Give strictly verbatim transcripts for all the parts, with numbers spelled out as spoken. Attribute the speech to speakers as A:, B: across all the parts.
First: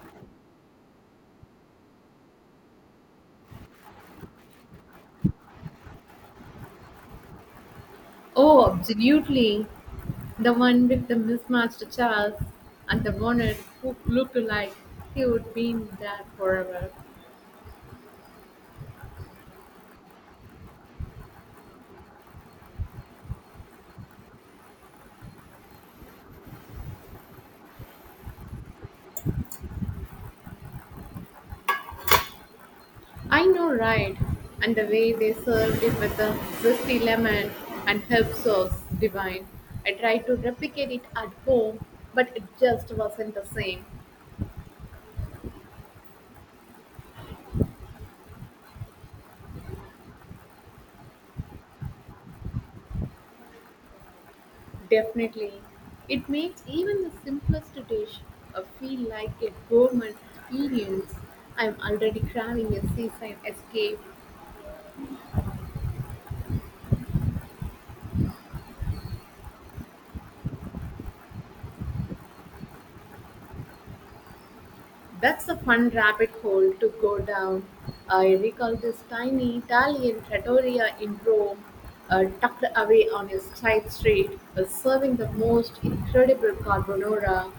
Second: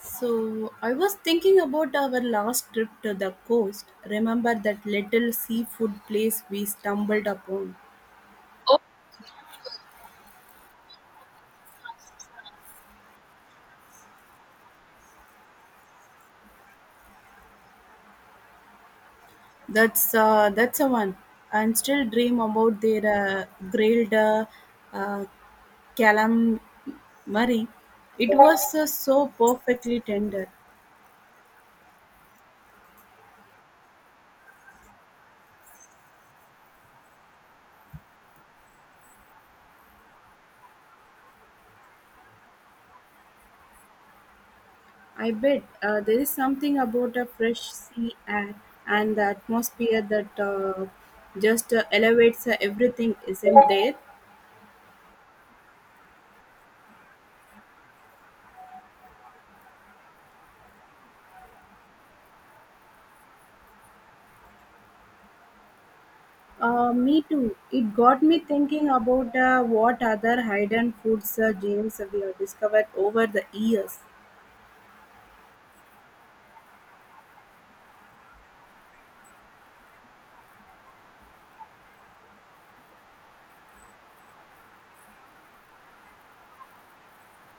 A: So, I was thinking about our last trip to the coast. Remember that little seafood place we stumbled upon?
B: Oh, absolutely. The one with the mismatched chairs and the bonnet who looked like he would be in there forever.
A: That's uh, that's a one. And still dream about their uh, grilled uh, uh, calamari. It was uh, so perfectly tender.
B: I know, right? And the way they served it with the zesty lemon and herb sauce, divine. I tried to replicate it at home, but it just wasn't the same.
A: I bet uh, there is something about a fresh sea air and the atmosphere that uh, just uh, elevates uh, everything, isn't there?
B: Definitely. It makes even the simplest dish uh, feel like a gourmet experience. I'm already craving a seaside escape.
A: Uh, me too. It got me thinking about uh, what other hidden foods uh, gems we have discovered over the years.
B: That's a fun rabbit hole to go down. I recall this tiny Italian trattoria in Rome, uh, tucked away on a side street, uh, serving the most incredible carbonara.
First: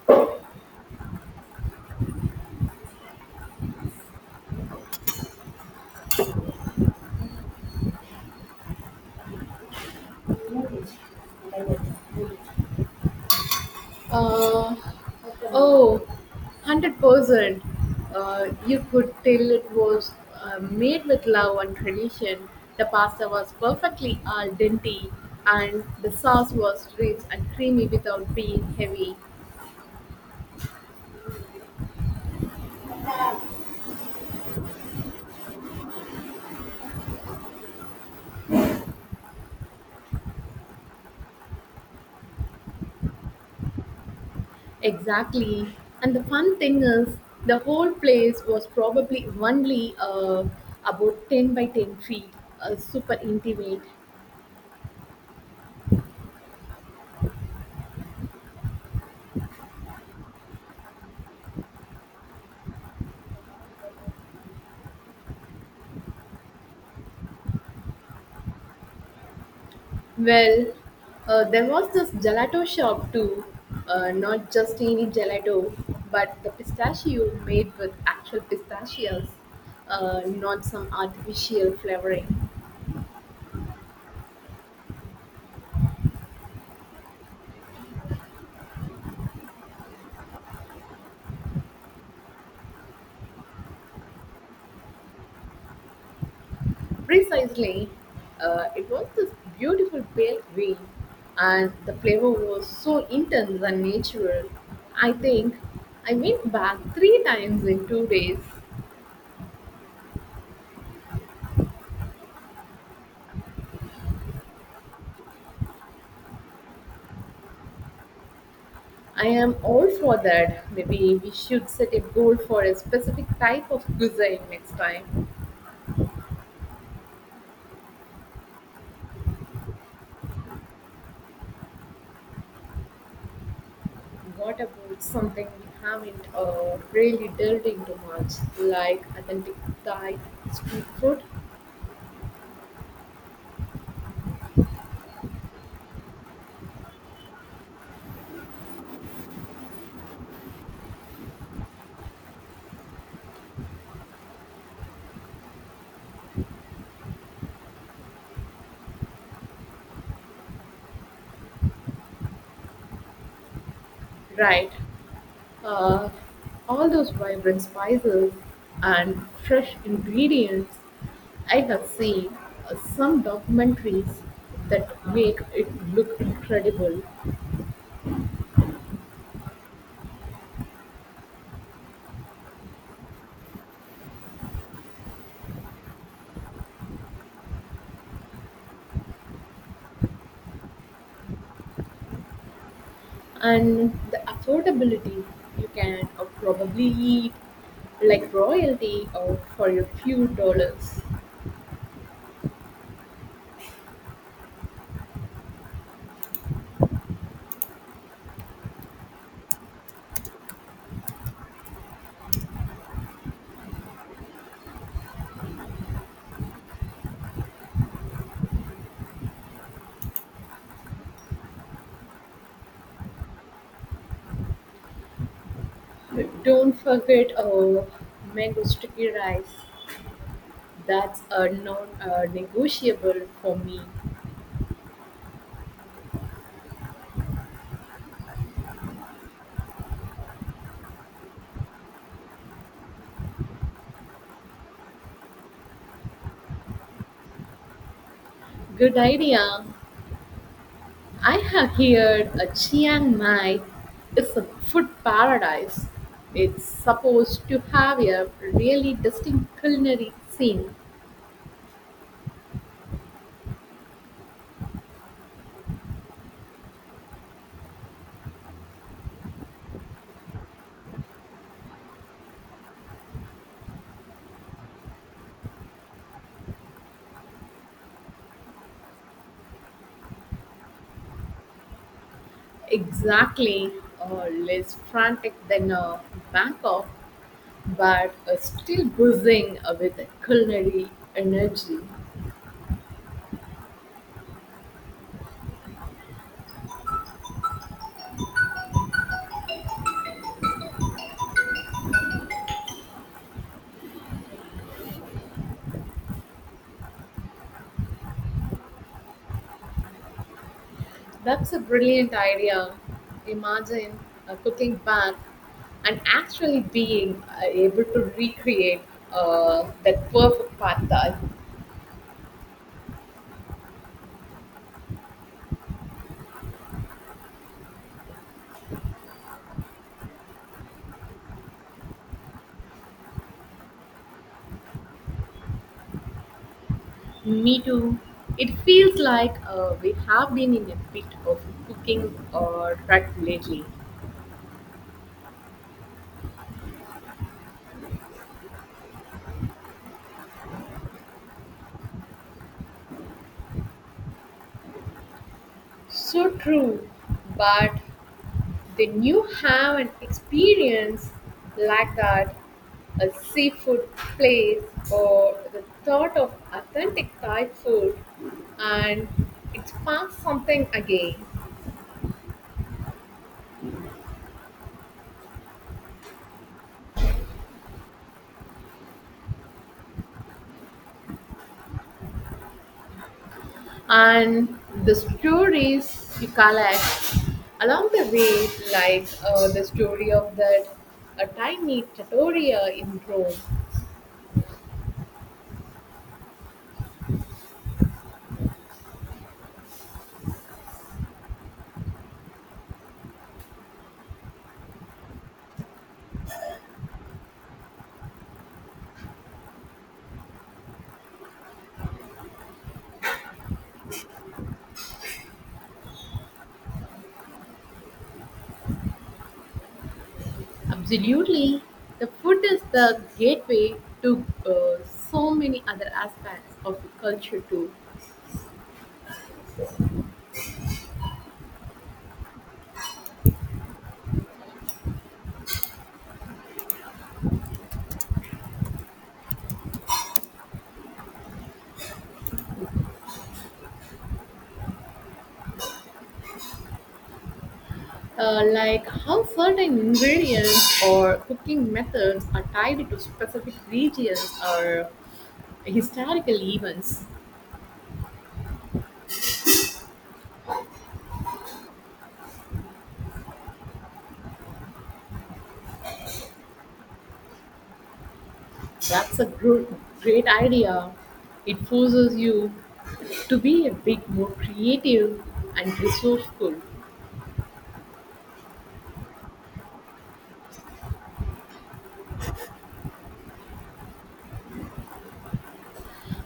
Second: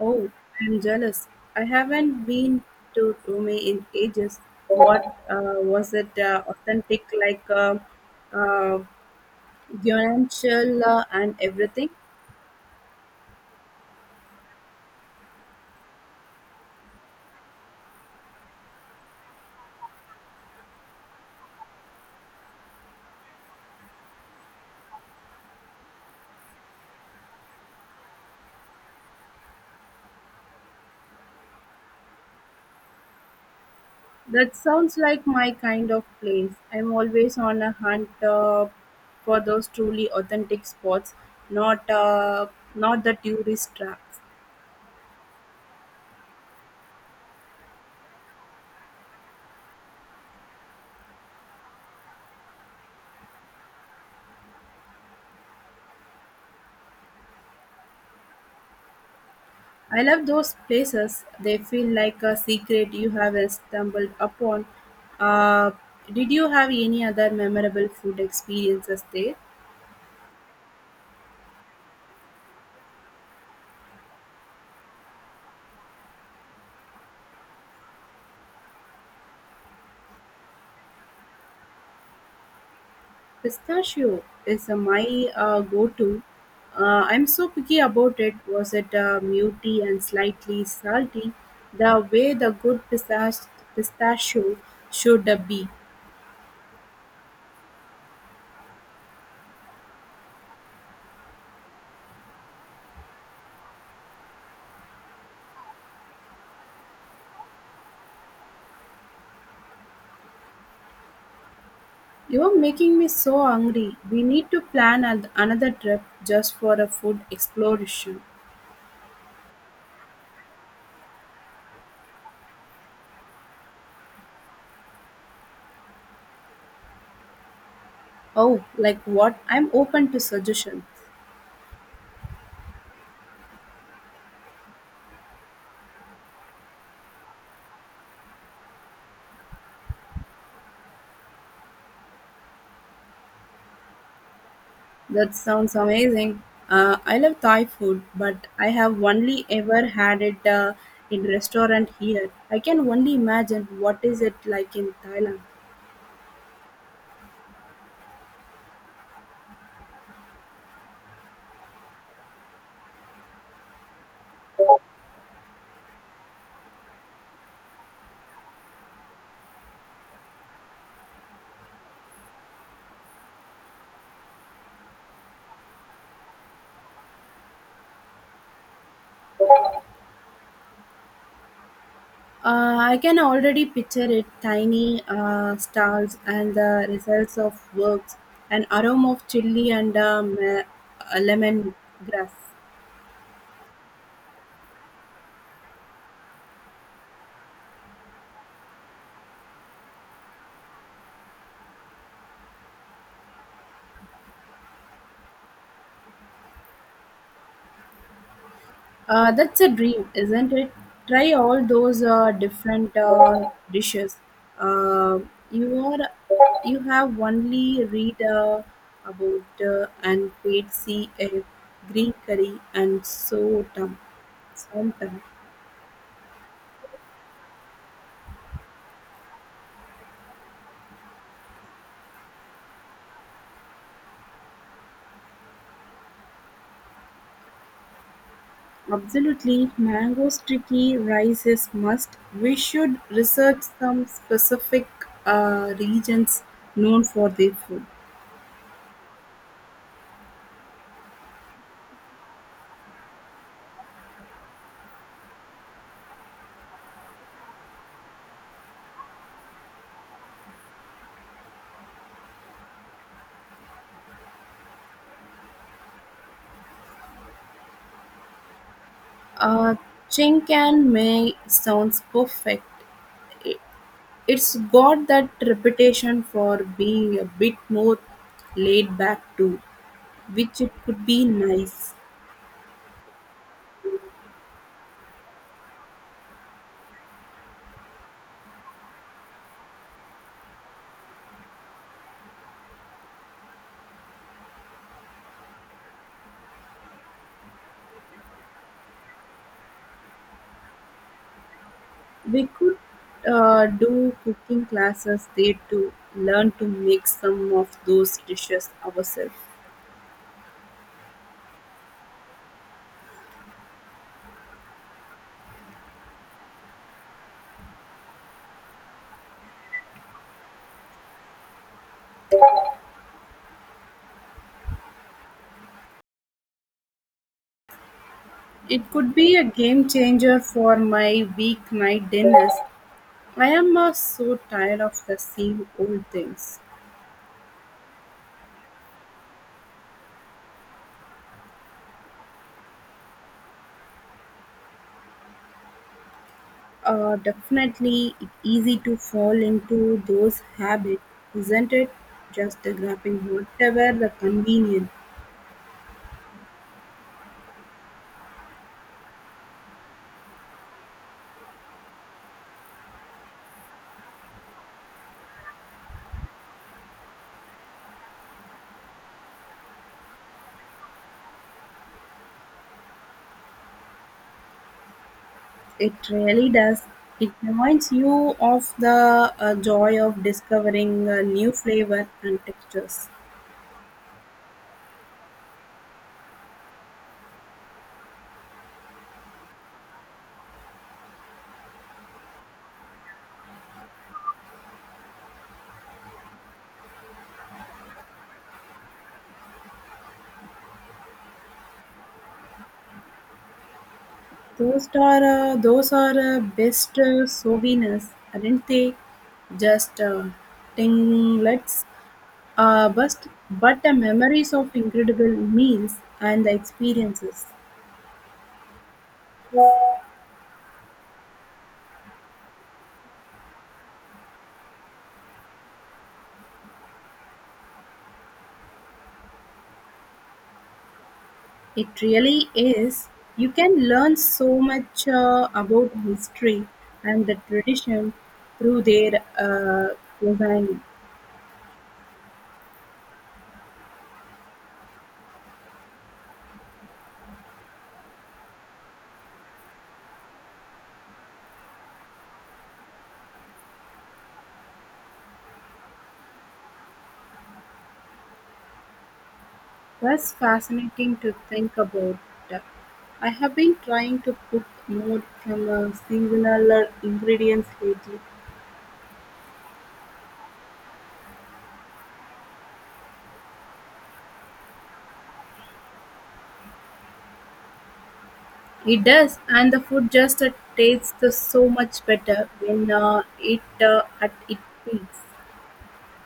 A: Oh, I'm jealous. I haven't been to Rome in ages. What uh, was it uh, authentic, like uh, uh, Guaranchel uh, and everything?
B: Uh, oh, one hundred percent. Uh, you could tell it was uh, made with love and tradition. The pasta was perfectly al dente, and the sauce was rich and creamy without being heavy.
A: That sounds like my kind of place. I'm always on a hunt uh, for those truly authentic spots, not uh, not the tourist traps.
B: Exactly. And the fun thing is, the whole place was probably only uh, about ten by ten feet, uh, super intimate.
A: I love those places. They feel like a secret you have stumbled upon. Uh, did you have any other memorable food experiences there?
B: Well, uh, there was this gelato shop too, uh, not just any gelato, but the pistachio made with actual pistachios, uh, not some artificial flavoring.
A: Pistachio is uh, my uh, go-to. Uh, I'm so picky about it. Was it uh, muty and slightly salty? The way the good pistach- pistachio should uh, be.
B: Precisely, uh, it was this beautiful pale green, and the flavor was so intense and natural. I think I went back three times in two days.
A: You're making me so hungry. We need to plan an- another trip just for a food exploration.
B: I am all for that. Maybe we should set a goal for a specific type of cuisine next time.
A: Oh, like what? I'm open to suggestions.
B: What about something we haven't uh, really delved into much, like authentic Thai street food?
A: That sounds amazing. Uh, I love Thai food, but I have only ever had it uh, in restaurant here. I can only imagine what is it like in Thailand.
B: Right. Uh, all those vibrant spices and fresh ingredients. I have seen uh, some documentaries that make it look incredible,
A: Uh, I can already picture it: tiny uh, stalls and the results of works, an aroma of chili and um, uh, lemon grass.
B: and the affordability you can uh, probably eat like royalty or for a few dollars.
A: Uh, that's a dream, isn't it? Try all those uh, different uh, dishes. Uh, you are you have only read uh, about uh, and paid see a green curry and so dumb. Sometime.
B: Don't forget uh, mango sticky rice. That's a non-negotiable for me.
A: Absolutely, mango sticky rice is must. We should research some specific uh, regions known for their food.
B: Good idea. I have heard a Chiang Mai is a food paradise. It's supposed to have a really distinct culinary scene,
A: Uh, Chink and May sounds perfect. It's got that reputation for being a bit more laid back too, which it could be nice.
B: exactly uh, less frantic than uh, Bangkok, but uh, still buzzing uh, with culinary energy.
A: We could uh, do cooking classes there to learn to make some of those dishes ourselves.
B: That's a brilliant idea. Imagine uh, cooking back and actually being uh, able to recreate uh, that perfect pad thai.
A: It could be a game changer for my weeknight dinners. I am uh, so tired of the same old things.
B: Me too. It feels like uh, we have been in a bit of cooking or track lately.
A: Uh, definitely it easy to fall into those habits, isn't it? Just grabbing whatever the convenient.
B: So true. But when you have an experience like that, a seafood place or the thought of authentic Thai food, and it sparks something again.
A: It really does. It reminds you of the uh, joy of discovering uh, new flavor and textures.
B: And the stories you collect along the way, like uh, the story of that a tiny trattoria in Rome.
A: Those are uh, those are uh, best uh, souvenirs, aren't they? Just uh, tinglets, uh, but but the memories of incredible meals and the experiences.
B: Absolutely, the food is the gateway to uh, so many other aspects of the culture too.
A: It really is. You can learn so much uh, about history and the tradition through their uh, design.
B: Uh, like how certain ingredients or cooking methods are tied to specific regions or historical events.
A: That's fascinating to think about. I have been trying to cook more from uh, singular ingredients lately.
B: That's a gr- great idea. It forces you to be a bit more creative and resourceful.
A: It does, and the food just uh, tastes so much better when uh, it uh, at its peaks.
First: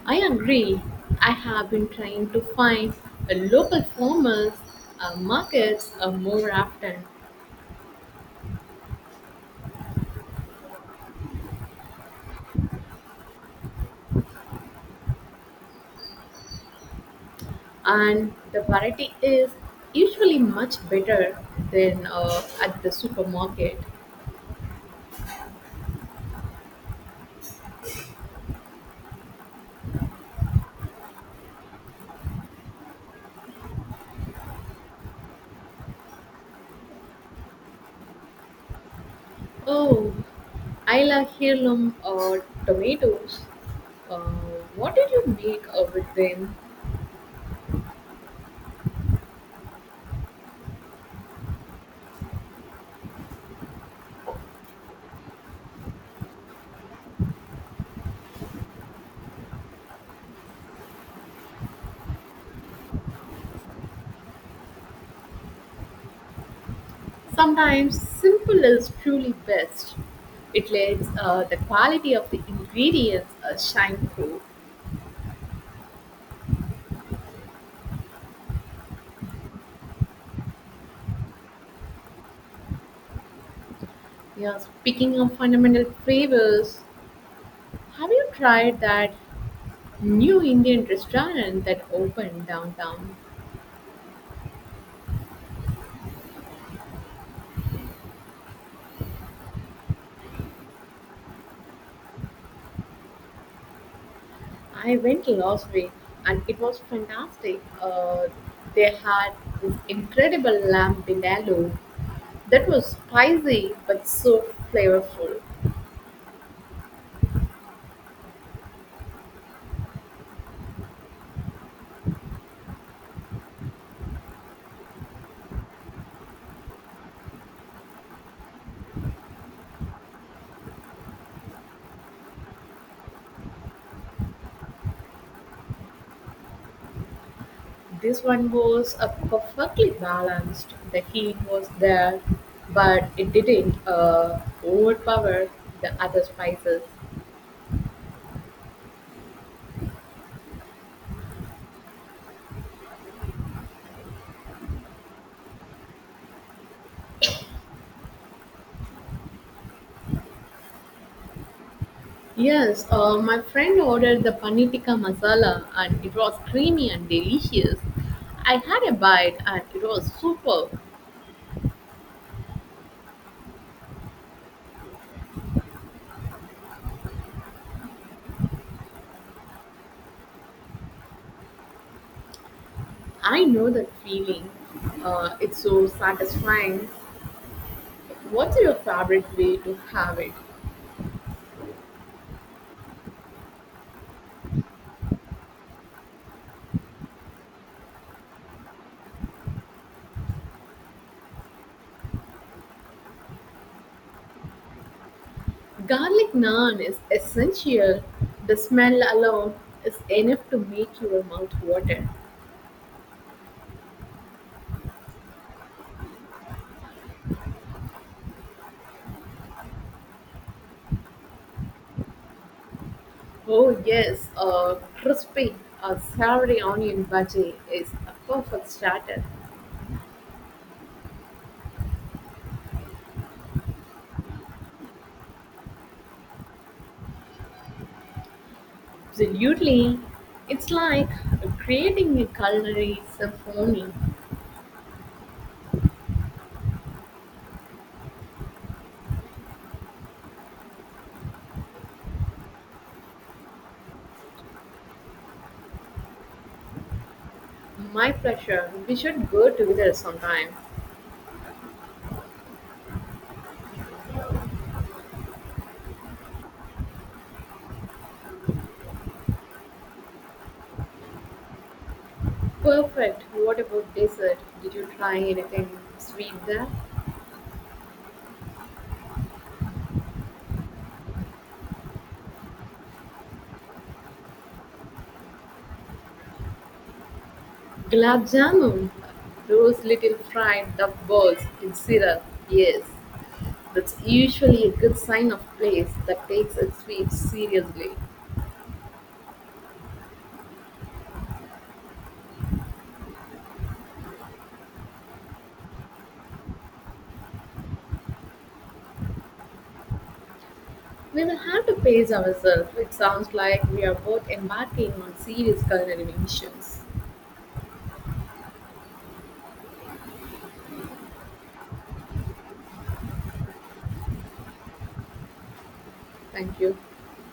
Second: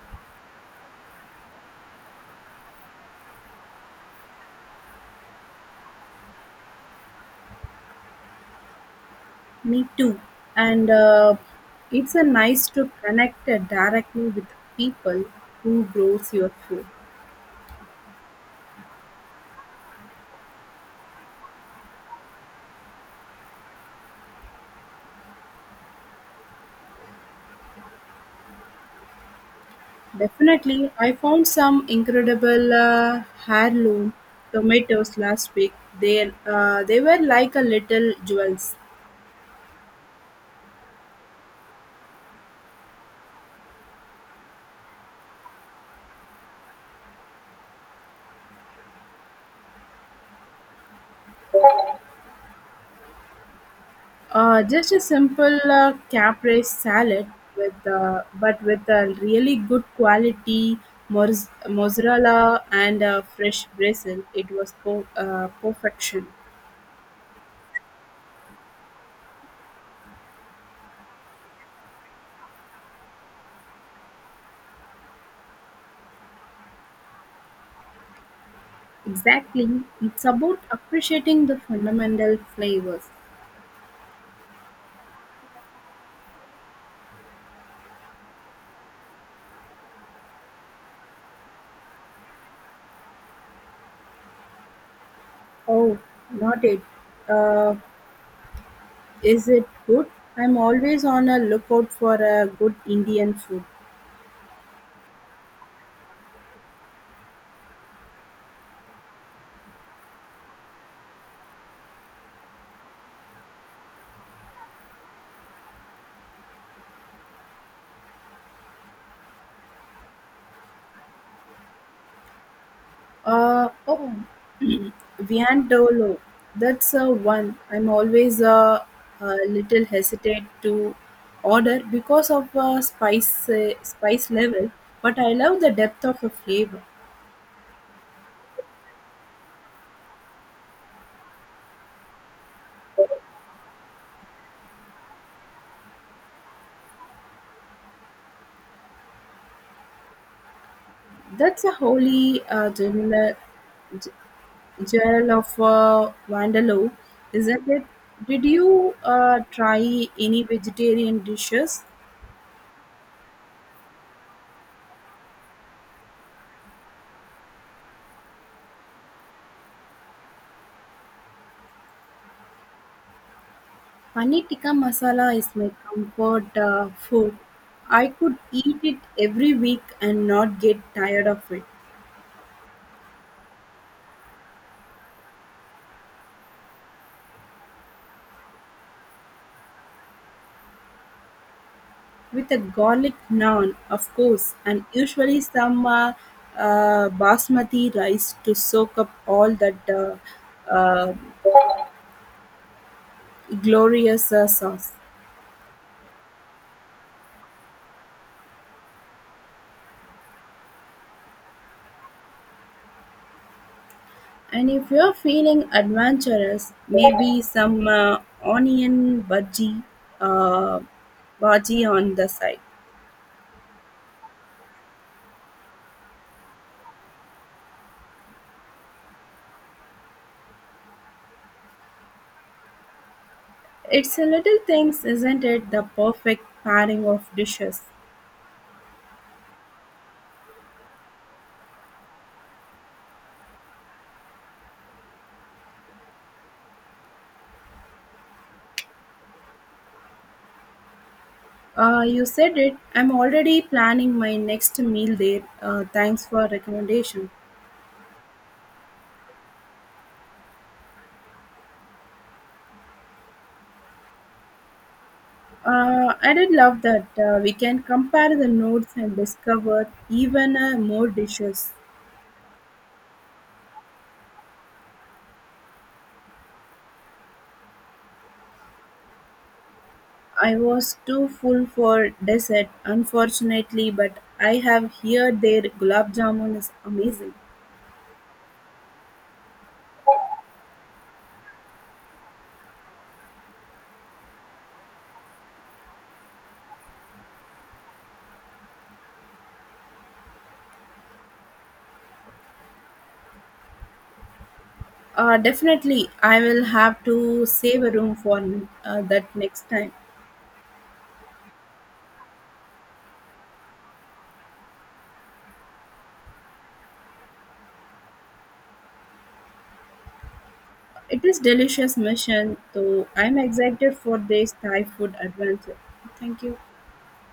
B: I agree. I have been trying to find a local farmers uh, markets uh, more often,
A: Me too. And uh, it's a nice to connect uh, directly with people who grows your food.
B: and the variety is usually much better than uh, at the supermarket.
A: Definitely, I found some incredible uh, heirloom tomatoes last week. They uh, they were like a little jewels.
B: Oh, I love heirloom uh, tomatoes. Uh, what did you make uh, with them?
A: Uh, just a simple uh, caprese salad with uh, but with a really good quality mozz- mozzarella and uh, fresh basil. It was po- uh, perfection.
B: Sometimes simple is truly best. It lets uh, the quality of the ingredients uh, shine through.
A: Exactly. It's about appreciating the fundamental flavors.
B: Yeah, speaking of fundamental flavors, have you tried that new Indian restaurant that opened downtown?
A: Oh, not it. Uh, is it good? I'm always on a lookout for a good Indian food.
B: I went last week and it was fantastic. Uh, they had this incredible lamb vindaloo that was spicy but so flavorful.
A: Uh, oh, viandolo. That's uh, one. I'm always uh, a little hesitant to order because of uh, spice uh, spice level, but I love the depth of a flavor.
B: This one was uh, perfectly balanced. The heat was there, but it didn't uh, overpower the other spices.
A: That's a wholly uh, general. Jail of uh, Vandaloo, isn't it? Did you uh, try any vegetarian dishes?
B: Yes, uh, my friend ordered the paneer tikka masala, and it was creamy and delicious. I had a bite, and it was superb.
A: Paneer tikka masala is my comfort uh, food. I could eat it every week and not get tired of it.
B: I know that feeling. Uh, it's so satisfying. What's your favorite way to have it?
A: With a garlic naan, of course, and usually some uh, uh, basmati rice to soak up all that uh, uh, glorious uh, sauce.
B: Garlic naan is essential. The smell alone is enough to make your mouth water.
A: And if you're feeling adventurous, maybe some uh, onion budgie, uh, bhaji on the side.
B: Oh yes, a crispy a savory onion bhaji is a perfect starter.
A: It's a little things, isn't it? The perfect pairing of dishes.
B: Absolutely. It's like creating a culinary symphony.
A: Uh, you said it. I'm already planning my next meal there. Uh, thanks for recommendation.
B: My pleasure. We should go together sometime.
A: Uh, I did love that. Uh, we can compare the notes and discover even uh, more dishes.
B: Perfect. What about dessert? Did you try anything sweet there?
A: I was too full for dessert, unfortunately, but I have heard their gulab jamun is amazing.
B: Gulab Jamun, those little fried duck balls in syrup, yes, that's usually a good sign of place that takes its sweets seriously.
A: Uh, definitely, I will have to save a room for uh, that next time.
B: We will have to pace ourselves. It sounds like we are both embarking on serious culinary missions.
A: It is delicious mission, so I'm excited for this Thai food adventure. Thank you.
B: Thank you.